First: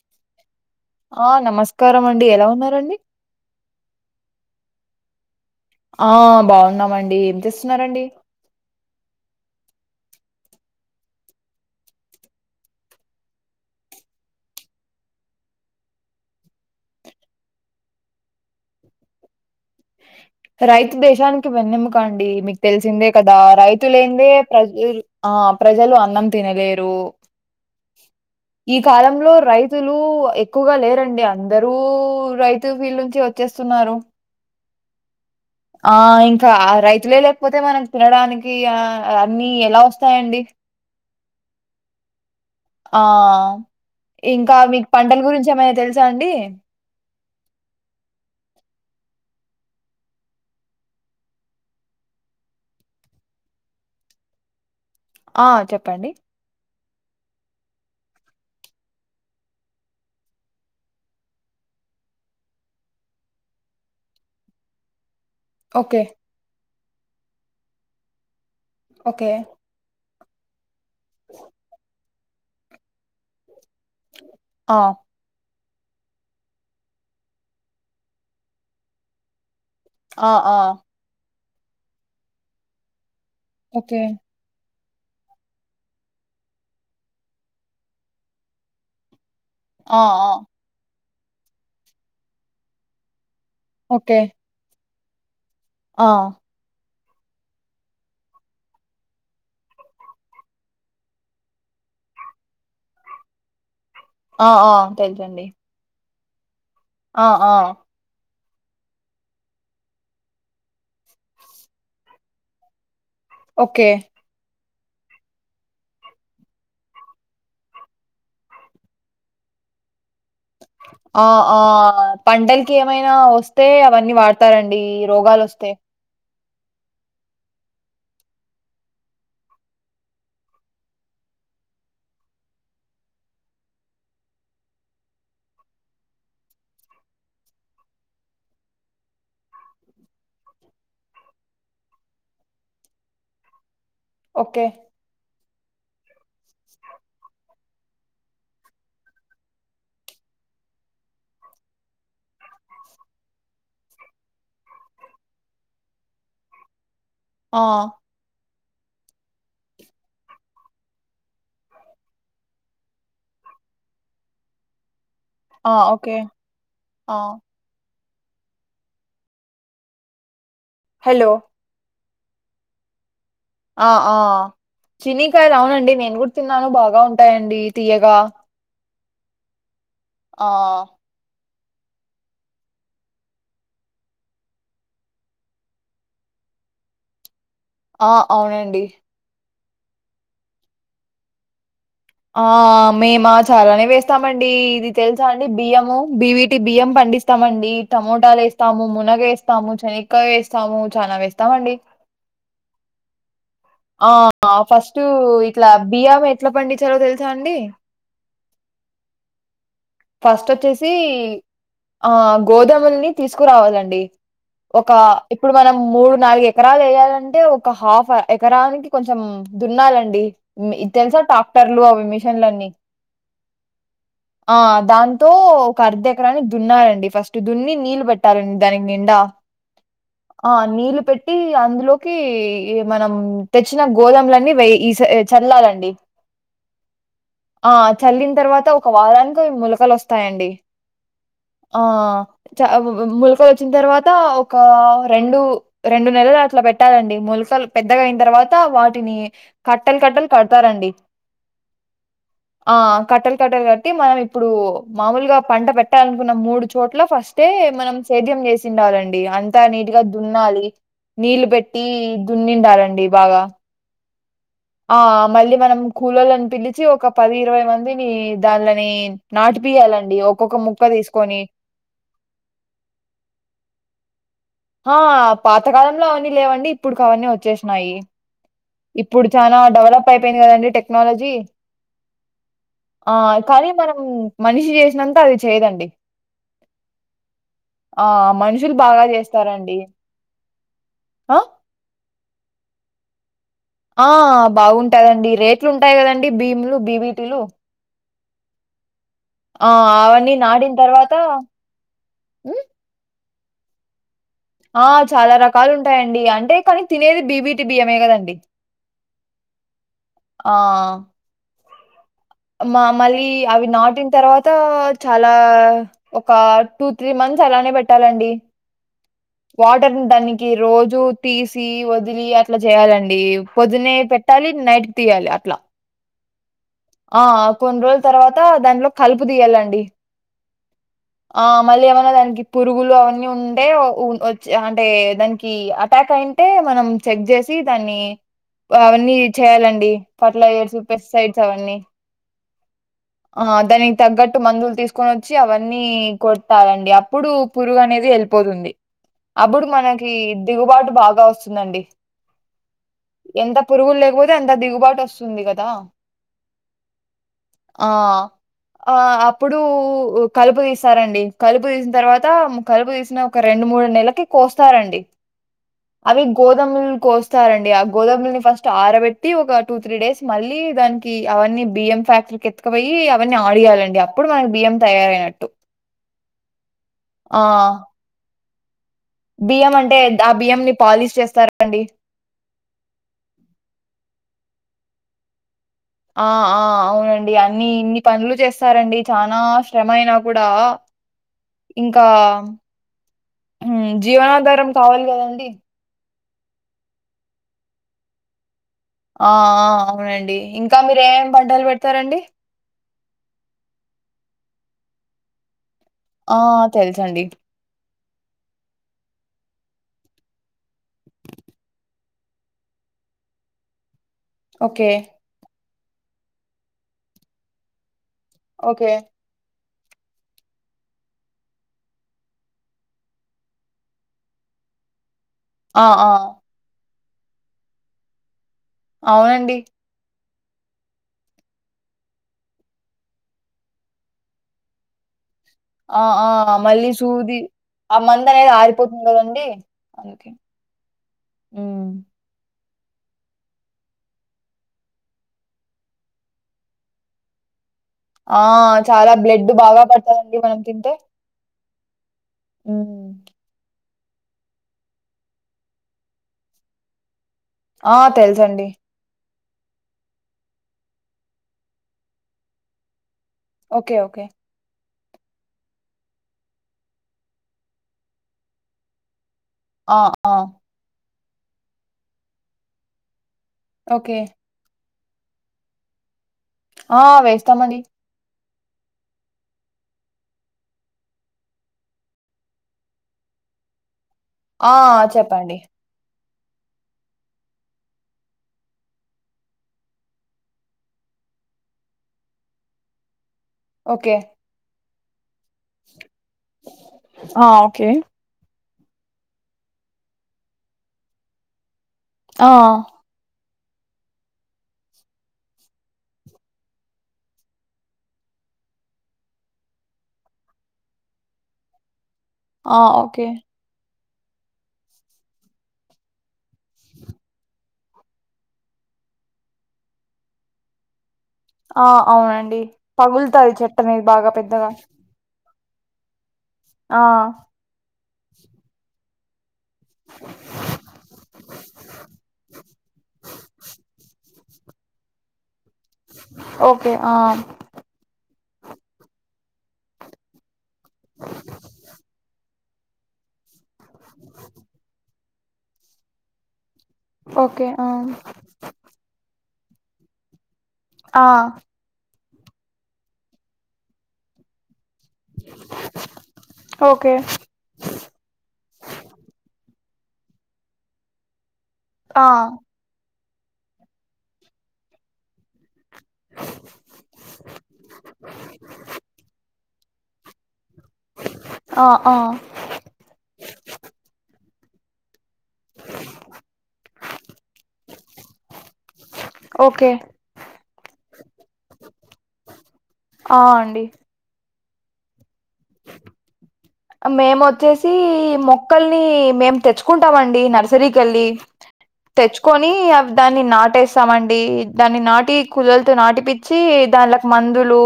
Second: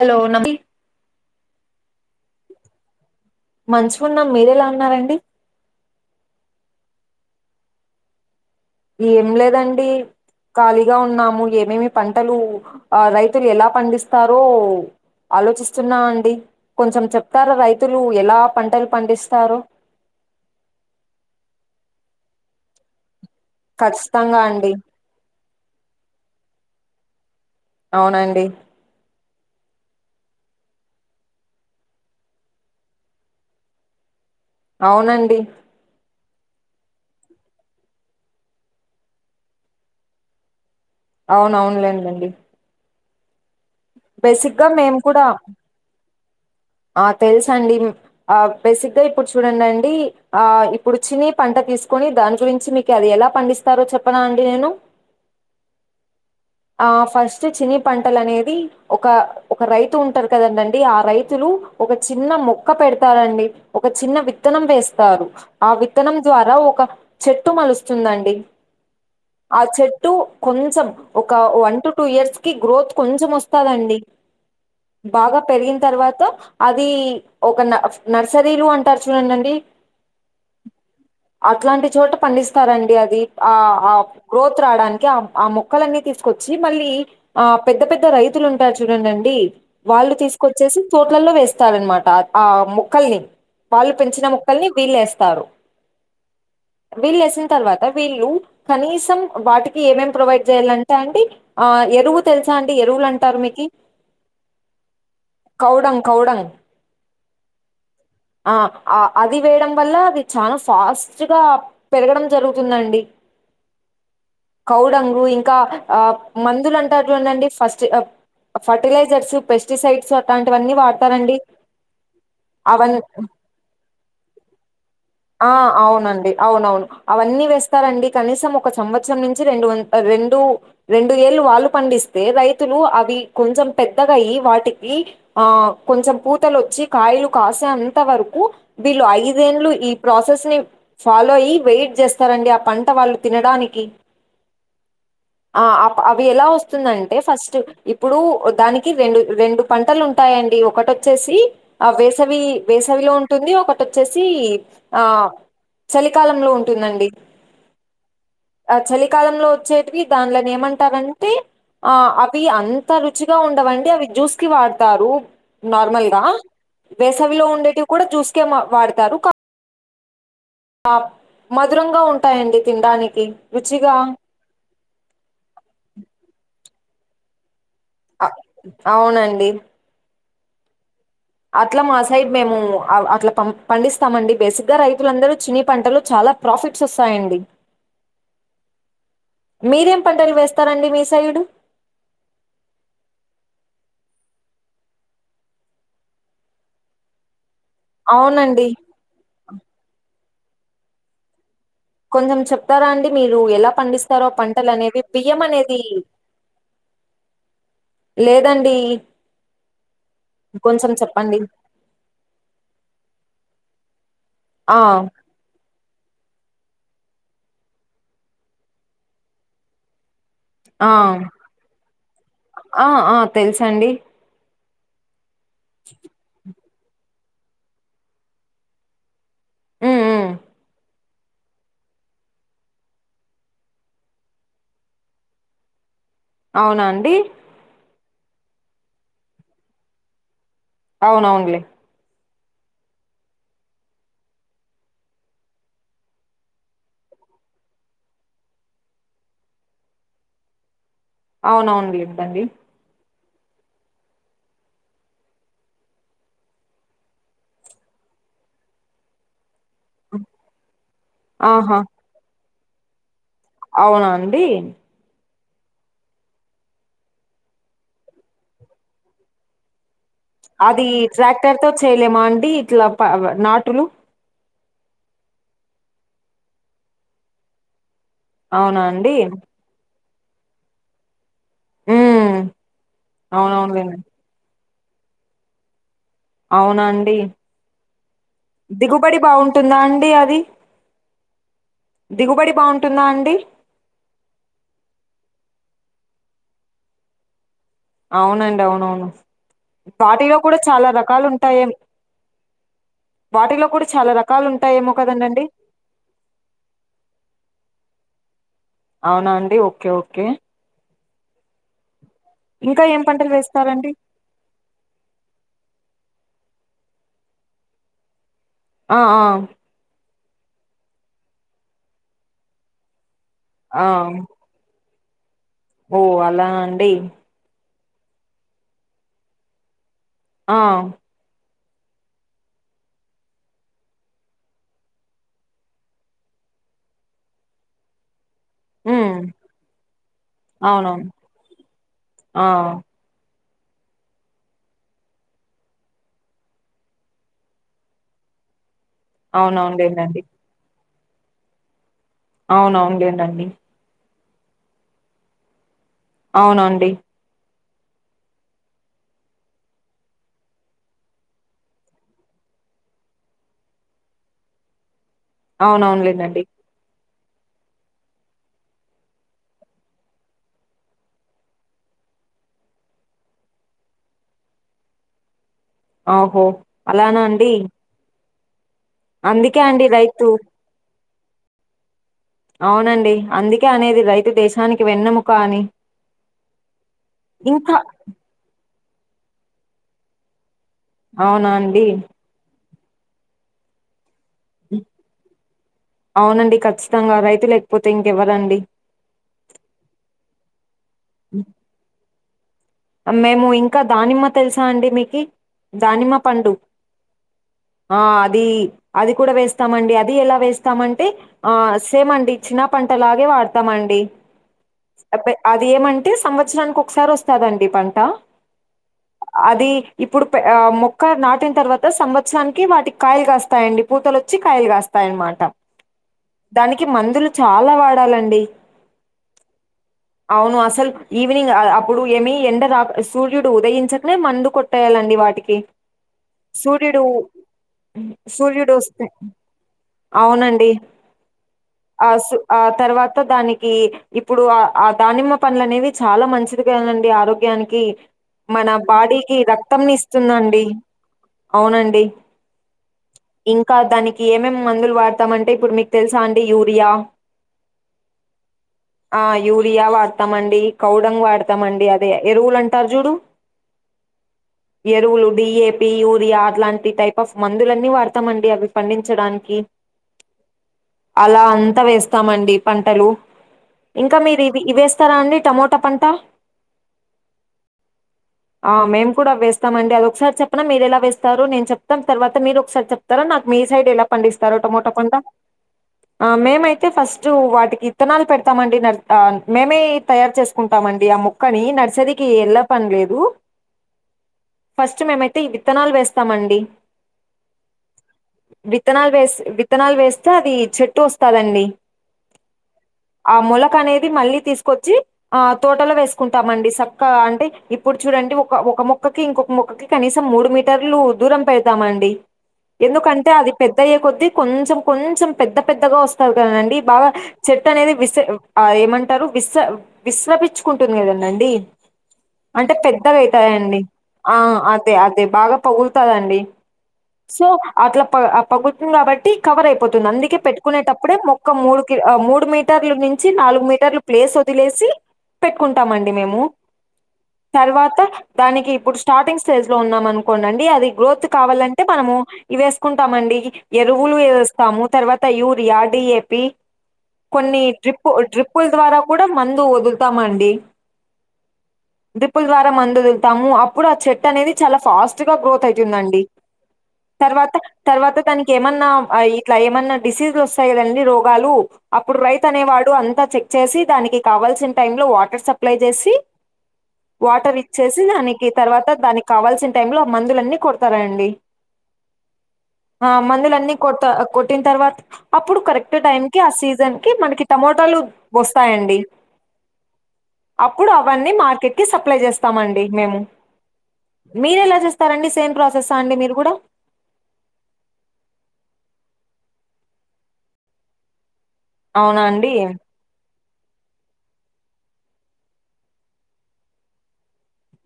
Hello నమి ఆ నమస్కారం అండి ఎలా ఉన్నారండి మంచిగా ఉన్నాం మీర ఎలా ఉన్నారండి ఆ బాగున్నామండి ఏం చేస్తున్నండి ఏం లేదండి ఖాళీగా ఉన్నాము ఏమేమి పంటలు ఆ రైతులు ఎలా పండిస్తారో ఆలోచిస్తున్నా అండి కొంచెం చెప్తారా రైతులు ఎలా పంటలు పండిస్తారు రైతు దేశానికి వెన్నుముక అండి మీకు తెలిసిందే కదా రైతులైందే ఖచ్చితంగా ప్రజ అండి ఆ ప్రజలు అన్నం తినలేరు అవునండి ఈ కాలంలో రైతులు ఎక్కువగా లేరండి అందరూ రైతు ఫీల్డ్ నుంచి వచ్చేస్తున్నారు అవునండి ఆ ఇం కా ఆ రైతులే లేకపోతే మనకి తినడానికి ఆ అన్ని ఎలా వస్తాయండి? అవున అవునులేనండి ఆ ఇంకా గా మీకు మేము పంటల కూడా గురించి ఏమనా తెలుసా అండి? తెలుసా అండి ఆ బేసిక్గా ఇప్పుడు చూడండి అండి ఆ ఇప్పుడు చినీ పంట తీసుకొని దాని గురించి మీకు అది ఎలా పండిస్తారో చెప్పనా అండి నేను? ఆ చెప్పండి ఆ ఫస్ట్ చిని పంటలు అనేది ఒక ఒక రైతు ఉంటారు కదండండి ఆ రైతులు ఒక చిన్న మొక్క పెడతారండి ఒక చిన్న విత్తనం వేస్తారు. ఆ ఓకే విత్తనం ద్వారా ఒక చెట్టు మలుస్తుందండి. ఓకే టు కొంచెం ఒక వన్ టు టూ ఇయర్స్ కి గ్రోత్ కొంచెం వస్తు తదండి ఆ బాగా పెరిగిన తర్వాత అది ఒక న నర్సరీలు అంటారు చూడండిండి ఆ ఆ అట్లాంటి చోట పండిస్తారండి అది ఆ ఆ ఓకే గ్రోత్ రావడానికి ఆ ఆ ము మక్కలన్నీ తీసుకొచ్చి మళ్ళీ ఆ పెద్ద పెద్ద రైతులు ఉంటారు చూడండిండి ఆ వాళ్ళు ఆ తీసుకొచ్చేసి తోటలల్లో వేస్తారనమాట అ ఆ మొక్కల్ని వాళ్ళు ఓకే పెంచిన ముక్కల్ని వీలేస్తారు. ఆ వీళ్ళు వేసిన తర్వాత వీళ్ళు కనీసం వాటికి ఏమేం ప్రొవైడ్ చేయాలంటే అండి ఆ ఎరువు తెలుసా అండి. ఎరువులు అంటారు మీకి? ఆ ఆ తెలుసండి కావ్డాన్ అ ఆ అ ఆ అది వేయడం వల్ల అది చాలా ఫాస్ట్గా పెరగడం జరుగుతుందండి. ఓకే కౌడంగు ఇం కా ఆ మందులు అంటారు చూడండి ఫస్టి అ ఫర్టిలైజర్స్, పెస్టిసైడ్స్ అట్లాంటివన్నీ ఆ వాడతారండి ఆ పంటలకి అవన్ ఏమైనా వస్తే అవన్నీ వాడతారండి. రోగాలు ఆ వస్తే అవునండి అవునవును అవన్నీ వేస్తారండి కనీసం ఒక సంవత్సరం నుంచి రెండు వన్ రెండు రెండు ఏళ వాళ్ళ పండిస్తే రైతులు అవి కొంచెం పెద్దగా అయ్యి వాటికి ఆ కొంచం పూ తలు వచ్చి కాయలు కాసే అంత వరకు వీళ్ళు ఐదేళ్లు ప్రాసెస్ ని ఫాలో అయ్యి వెయిట్ చేస్తారండి ఆ పంట వాళ్ళు తినడానికి ఓకే ఆ అ అవి ఎలా వస్తుందంటే ఫస్ట్ ఇప్పుడు దానికి రెండు రెండు పంటలు ఉంటాయండి ఒకటోచ్చేసి ఆ వేసవి వే చవిలో ఉంటుంది ఒకటిచ్చేసి ఆ చలికాలంలో ఉంటుందండి. ఆ ఆ చలికాలంలో వచ్చేటివి దానిలని ఏమంటారంటే? ఆ అవి అంత రుచిగా ఉండవండి. అవి జ్యూస్ కి వాడతారు. ఆ ఓకే నార్మల్గా ఆ వేసవిలో ఉండేటివి కూడా జ్యూస్కే మ వాడతారు. క ఆప్ హలో మధురంగా ఉంటాయండి తినడానికి ఆ రుచిగా ఆ చినీకాయలు అవునండి నేను కూడా తిన్నాను బాగా ఉంటాయండి. తీయగా అవునండి ఆ అట్లా మా సైడ్ మేము అట్లా పం పండిస్తామండి బేసిక్ గా రైతులందరూ చీనీ పంటలు చాలా ప్రాఫిట్స్ వస్తాయండి ఆ అవునండి మీరేం పంటలు వేస్తారండి మీ సైడు ఆ మేమా చాలానే వేస్తామండి ఇది తెలుసా అండి బియ్యము బివిటి బియ్యం పం పండిస్తామండి టమోటాలు అవునండి ఏస్తాము మునగ ఏస్తాము చనగక్కయ ఏస్తాము చాలా ఎస్తామండి కొంచెం చెప్తారా అండి మీ రు ఎలా ఆ పండిస్తారో పంటలు ఫస్ట్ అనేవి బియ్యం ఇట్లా అనేది బియ్యం ఎట్లా పండించాలో తెలుసా అండి లేదండి ఫస్ట్ వచ్చేసి కొంచెం చెప్పండి ఆ గోధముల్ని తీసుకురావాలండి ఆ ఒక ఇప్పుడు మనం మూడు నాలుగే ఎకరాలు వేయాలంటే ఒక హాఫ్ ఎకరానికి కొంచెం దున్నాలండి ఆ ఇది తెలుసా ట్రాక్టర్లు అవి మిషన్లన్నీ ఆ ఆ తెలుసండి ఆ దాంతో ఒక అర్ధ ఎకరాని దున్నారండి ఫస్ట్ దున్ని నీళ్ళు పెట్టాలండి దానికి నిండా ఉమ్ ఉమ్ ఆ నీళ్లు పెట్టి అందులోకి ఈ మనం తెచ్చిన గోధుమలన్నీ వె ఇస్ చల్లాలండి అవునాండి ఆ చల్లిన తర్వాత ఒక వారానికి ములకలు వస్తాయండి అవునవునులే ఆ చ ములకలు వచ్చిన తర్వాత ఒక రెండు రెండు నెలలు అట్లా పెట్టాలండి ముల్ సల్ పెద్దగా అయిన తర్వాత వాటిని కట్టలు కట్టలు కడతారండి అవునవును లేంటండి కట్ట కట్టి మనం ఇప్ ఇప్పుడు మామూలుగా పంట పెట్టాలనుకున్న మూడు చోట్ల ఫస్టే మనం సేద్యం చేసిండాలండి అ అంత నీట్ గా దున్నాలి నీళ్ళు ఆహా పెట్టి దున్నిండాలండి బాగా పోనా అండి ఆ మళ్ళీ మనం కొల్లోళ్ళను పిలిచి ఒక పది ఇరవై మందిని దాండ్లని నాటి పియాలన్ అది ట్రాక్టర్ తో చేయలేమా అండి ఇట్లా ప నాటులు ఆ పాతకాలంలో అవన్నీ లేవండి ఇప్పుడుకి అవన్నీ వచ్చేసినాయి అవునా అండి ఇప్పుడు చానా డెవలప్ అయిపోయింది కదండి టెక్నాలజీ హ్మ్ ఆ కానీ మనం అవునవునులేండి మనిషి చే చేసినంత అది చేయదండి అవునండి. ఆ మనుషులు బాగా చేస్ ఉంటుందా అండి అది ఆ దిగుబడి బాగుంటుందా అండి ఆ బాగుంటాదండి రేట్లు ఉంటాయి కదండి భీములు బీవిటీలు అవునండి అవునవును అవన్నీ వాటిలో కూడా నాటిన చాలా తర్వాత రకాలు ఉంటా ఎం ఉమ్ వాటిలో కూడా చాలా ర ఆ చాలా రకాలు ఉంటాయండి అంటే కానీ తినేది బిబిటి బియ్యమే కదండి అవునా అండి ఓకే ఓకే ఆ మా ఇంకా ఏం మళ్ళీ పంటలు అవి వేస్తారండి? నాటిన తర్వాత చాలా ఒక టూ త్రీ మంత్స్ అలానే పెట్టాలండి ఆ ఆ వాటర్న్ దాని కి రోజు తీసి వదిలి అట్లా చేయాలండి ఆ పొద్దునే పెట్టాలి నైట్ తీయాలి అట్లా ఓ అలాన్ ఆ కొన్ని రోజుల తర్వాత దాంట్లో కలుపు తీయాలండి. ఆ ఆ మళ్ళీ ఏమైన్నా దానికి పురుగులు అవన్నీ ఉంటే వ ఉన్ వచ్చే అంటే దానికి అటాక్ అయి టే మనం చెక్ చేసి దాన్ని అవన్నీ హ్మ్. చేయాలండి ఫర్టిలైజర్స్, అవునవును. పెస్టిసైడ్స్ అవన్నీ ఆ ఆ దానికి తగ్గట్టు మందులు తీసుకొని వచ్చి అవన్నీ కొట్టాలండి. అప్పుడు పురుగు అనేది వెలు పోతుంది అప్పుడు మనకి అవునవునులేండండి. దిగుబాటు బాగా వస్తుందండి. అవున అవునులేనండి. ఎంత పురుగులు లేకపోతే అంత దిగుబాటు వస్తుంది కదా అవునండి ఆ ఆ అప్పుడు కలుపు తీస్తారండి. కలుపు తీసిన తర్వాత కలుపు తీసిన ఒక రెండు రెండు మూడు నెలకి కోస్తారండి అవి అవునవునులేండండి. గోదమ్ కొ స్తారండి ఆ గోదాములని ఫస్ట్ ఆరబెట్టి ఒక టూ త్రీ డేస్ మళ్ళీ దానికి అవన్నీ బియ్యం ఫ్యాక్టరీకి ఎత్తకుపోయి అవన్నీ ఆడియాలండి. అప్పుడుకి బియ్యం తయారయినట్టు ఆహో అలానా అండి అందుకే బియ్యం అండి అంటే ద ఆ రైతు బియ్యంని పాలిష్ చేస్తారా అండి. అవునండి అందుకే అనేది రైతు దేశానికి వెన్నముక అని ఆ ఆ అవునండి అన్ని ఇంకా ఇన్ని పనులు చేస్తారండి చనా శ్రమ అయినా కూడా అవునా అండి ఉమ్ జీవనాధారం కావాలి కదండి అవునండి ఖచ్చితంగా రైతు లేకపోతే ఇంకెవరండి. ఆ ఆ అవునండి ఇంకా మీరు ఏమి పంటలు పెడతారండి? మేము ఇంకా దానిమ్మ తెలుసా అండి మీకి? దానిమ్మ ఆ పండు తెలుసండి ఆ అది అది కూడా వేస్తామండి అది ఎలా వేస్తామంటే ఆ సేమ్ అండి చిన్న ప అంతలాగే వాడతామండి ఓకే బియ్యం మంటే సంవత్సరానికి ఒకసారి వస్తదండి పంట. ఓకే అది ఇప్పుడు ఆ మొక్క నాటిన తర్వాత సంవత్సరానికి వాటికి కాయలు కాస్తాయండి పూతలు వచ్చి కాయిలు కస్తాయనమా ఆ ఆ కి మందులు చాలా వాడాలండి. అవునండి అవును అసలు ఈవినింగ్ ఆ అ అప్పుడు ఏమి ఎండ గా సూర్యుడు ఉదయించకనే మందు కొట్టేయాలండి వాటి ఆ ఆ మళ్ళీ సూది ఆ మంది అనేది సూర్యుడు ఆరిపోతుంది వస్తే కదండి అందుకే హ్మ్. ఆసు ఆ తర్వాత దానికి ఇప్పుడు ఆ దానిమ్మ పళ్లు అనేవి చాలా మంచిదిగాదండి ఆరోగ్యానికి ఆ! మన చాలా బాడీకి బ్లడ్ రక్తం బాగా ని పడతదండి మనం ఇస్తుందండి. తింటే. అవునండి హ్మ్. ఇంకా దాని కి ఏమేం మందులు వాడతామంటే ఇప్పుడు మీకు తెలుసా అండి యూరియా ఆ తెలుసండి ఆ యూరియా వాడతామండి కౌడంగ్ వాడతామండి అదే ఎరువులు అంటారు చూడు ఓకే ఓకే ఎరువులు డిఏపి యూరియా అట్లాంటి టైప్ ఆఫ్ మందులన్నీ వాడతామండి అవి పండించడాని ఆ ఆ అలా అంతా వేస్తామండి పంటలు ఇంకా ఓకే. మీరు ఇవి ఇవేస్ స్తారా అండి టమోటా పంట ఆ వేస్తామది ఆ మేము కూడా వేస్తామండి అదొ ఒకసారి చెప్పన మీరు ఎలా వేస్తారు నేను చెప్తా తర్వాత మీరు ఒకసారి చెప్తార నాకు మీ సైడ్ ఎలా పండిస్తారో ఆ! టమోటో పంట చెప్పండి. ఆ మేమైతే ఫస్ట్ వాటికి ఇత్తనాలు పెడతామండి న మేమే తయారు చేసుకుంటామండి ముక్కని నర్సరీకి ఎల్ల పని లేదు ఓకే ఫస్ట్ మేమైతే ఈ విత్తనాలు వేస్తామండి ఆ! ఓకే. విత్తనాలు వేస్ విత్తనాలు వేస్తే అది చెట్టు వస్తాదండి ఆ ఆ మొలక అనేది మళ్ళీ తీసుకొచ్చి ఆ తోటలో వేసుకుంటామండి స ఒక్క అంటే ఇప్పుడు చూడండి ఒక ఒక మొక్కకి ఇంకొక మొక్కకి కనీసం మూడు మీటర్లు దూరం పెడతామండి ఆ! ఓకే. ఎందుకంటే అది పెద్దయ్యే కొద్ ద్ధి కొంచెం కొంచెం పెద్ద పెద్దగా వస్తారు కదండి బాగా చెట్టు అనేది విశ ఆ ఏమంటారు విశ విశ్రపిచ్చుకుంటుంది కదండండి ఆ అవునండి అంటే పగులుతది పెద్దగావుతాయండి చెట్టు అనేది బాగా ఆ పెద్దగా అదే అదే బాగా పగులుతాదండి ఆ సో అట్లా ప పగులుతుంది కాబట్ కవర్ అయిపోతుంది అందుకే పెట్టుకునేటప్పుడే మొక్క మూడు కి మూడు మీటర్లు నుంచి నాలుగు మీటర్లు ప్లేస్ వదిలేసి పెట్టుకుంటామండి మేము ఓకే ఆ తర్వాత దానికి ఇప్పుడు స్టార్టింగ్ స్టేజ్ లో ఉన్నాం అనుకోండండి అది గ్రోత్ కావాలంటే మనము ఇ వేసుకుంటామండి ఎరువులు వేస్తాము తర్వ యూరియా డిఏపి కొన్ని ఓకే ఆ డ్రిప్పు డ్రిప్పు ల ద్వారా కూడా మన్ వదులుతామండి ఆ డ్రిప్పుల్ ద్వారా మందొదులుతాము అప్పుడు ఆ చెట్టు అనేది చాలా ఫాస్ట్ గా గ్రోత్ అయితుందండి ఓకే తర్వాత తర్వాత తనికి ఏమన్నా ఇట్లా ఏమన్నా డిసీజ్లు వస్తాయి కదండి రోగాలు అప్పుడు ఆ రైతు అనేవాడు అంత చె చేసి దానికి కావల్సిన టైమ్ లో వాటర్ సప్లై చేసి వాటర్ ఇచ్చేసి దానికి తర్వాత దానికి కావాల్సిన టైమ్ లో మందులన్నీ కొ తరండి ఆ ఆ ఆ మందులు అన్ని కోడ్త కొట్టిన తర్వా అప్పుడు కరెక్ట్ టైంకి ఆ సీజన్ కి మనకి టమోటాలు వస్తాయండి ఓకే అప్పుడు అవన్నీ మార్కెట్ కి సప్లై చేస్తామండి మేము ఆ అండి మీరేలా చేస్తారండి సేమ్ ప్రాసెసా అండి మీరు కూడా మేమోచ్చేసి మొక్కల్ని మేము తెచ్చుకుంటామండి నర్సరీకెళ్ళి అవునా అండి తెచ్చుకొని అవి దాన్ అన్ని నాటేస్తామండి దాన్ని నాటి కులోళ్లతో నాటిపిచ్చి దాండ్లకు మందులు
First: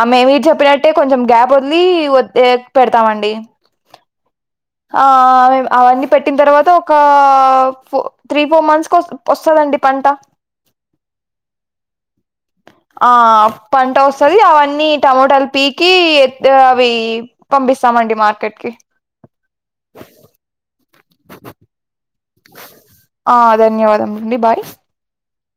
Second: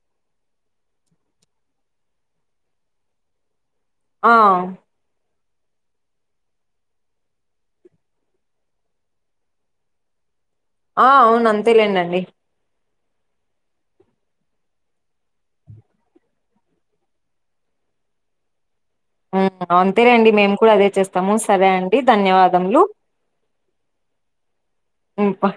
ఆ మే మీరు చెప్పినట్టే కొంచెం గ్యాప్ వదిలి పెడత్ తమండి ఆ హాయ్ అవన్నీ పెట్టిన తర్వాత ఒక ఫో త్రీ ఫోర్ మంత్స్ వస్తాదండి పంట ఆ అవును అంతేలేనండి ఆ పంట వస్తది అవన్నీ టమోటాలు పీకి అవి పంపి ఇస్తామండి మార్కెట్కి ఆ అంతే అండి మేము కూడా అదే చేస్తాము సరే అంన్ డి ధన్యవాదములు ఆ ధన్యవాదములండి బాయ్ ఉంట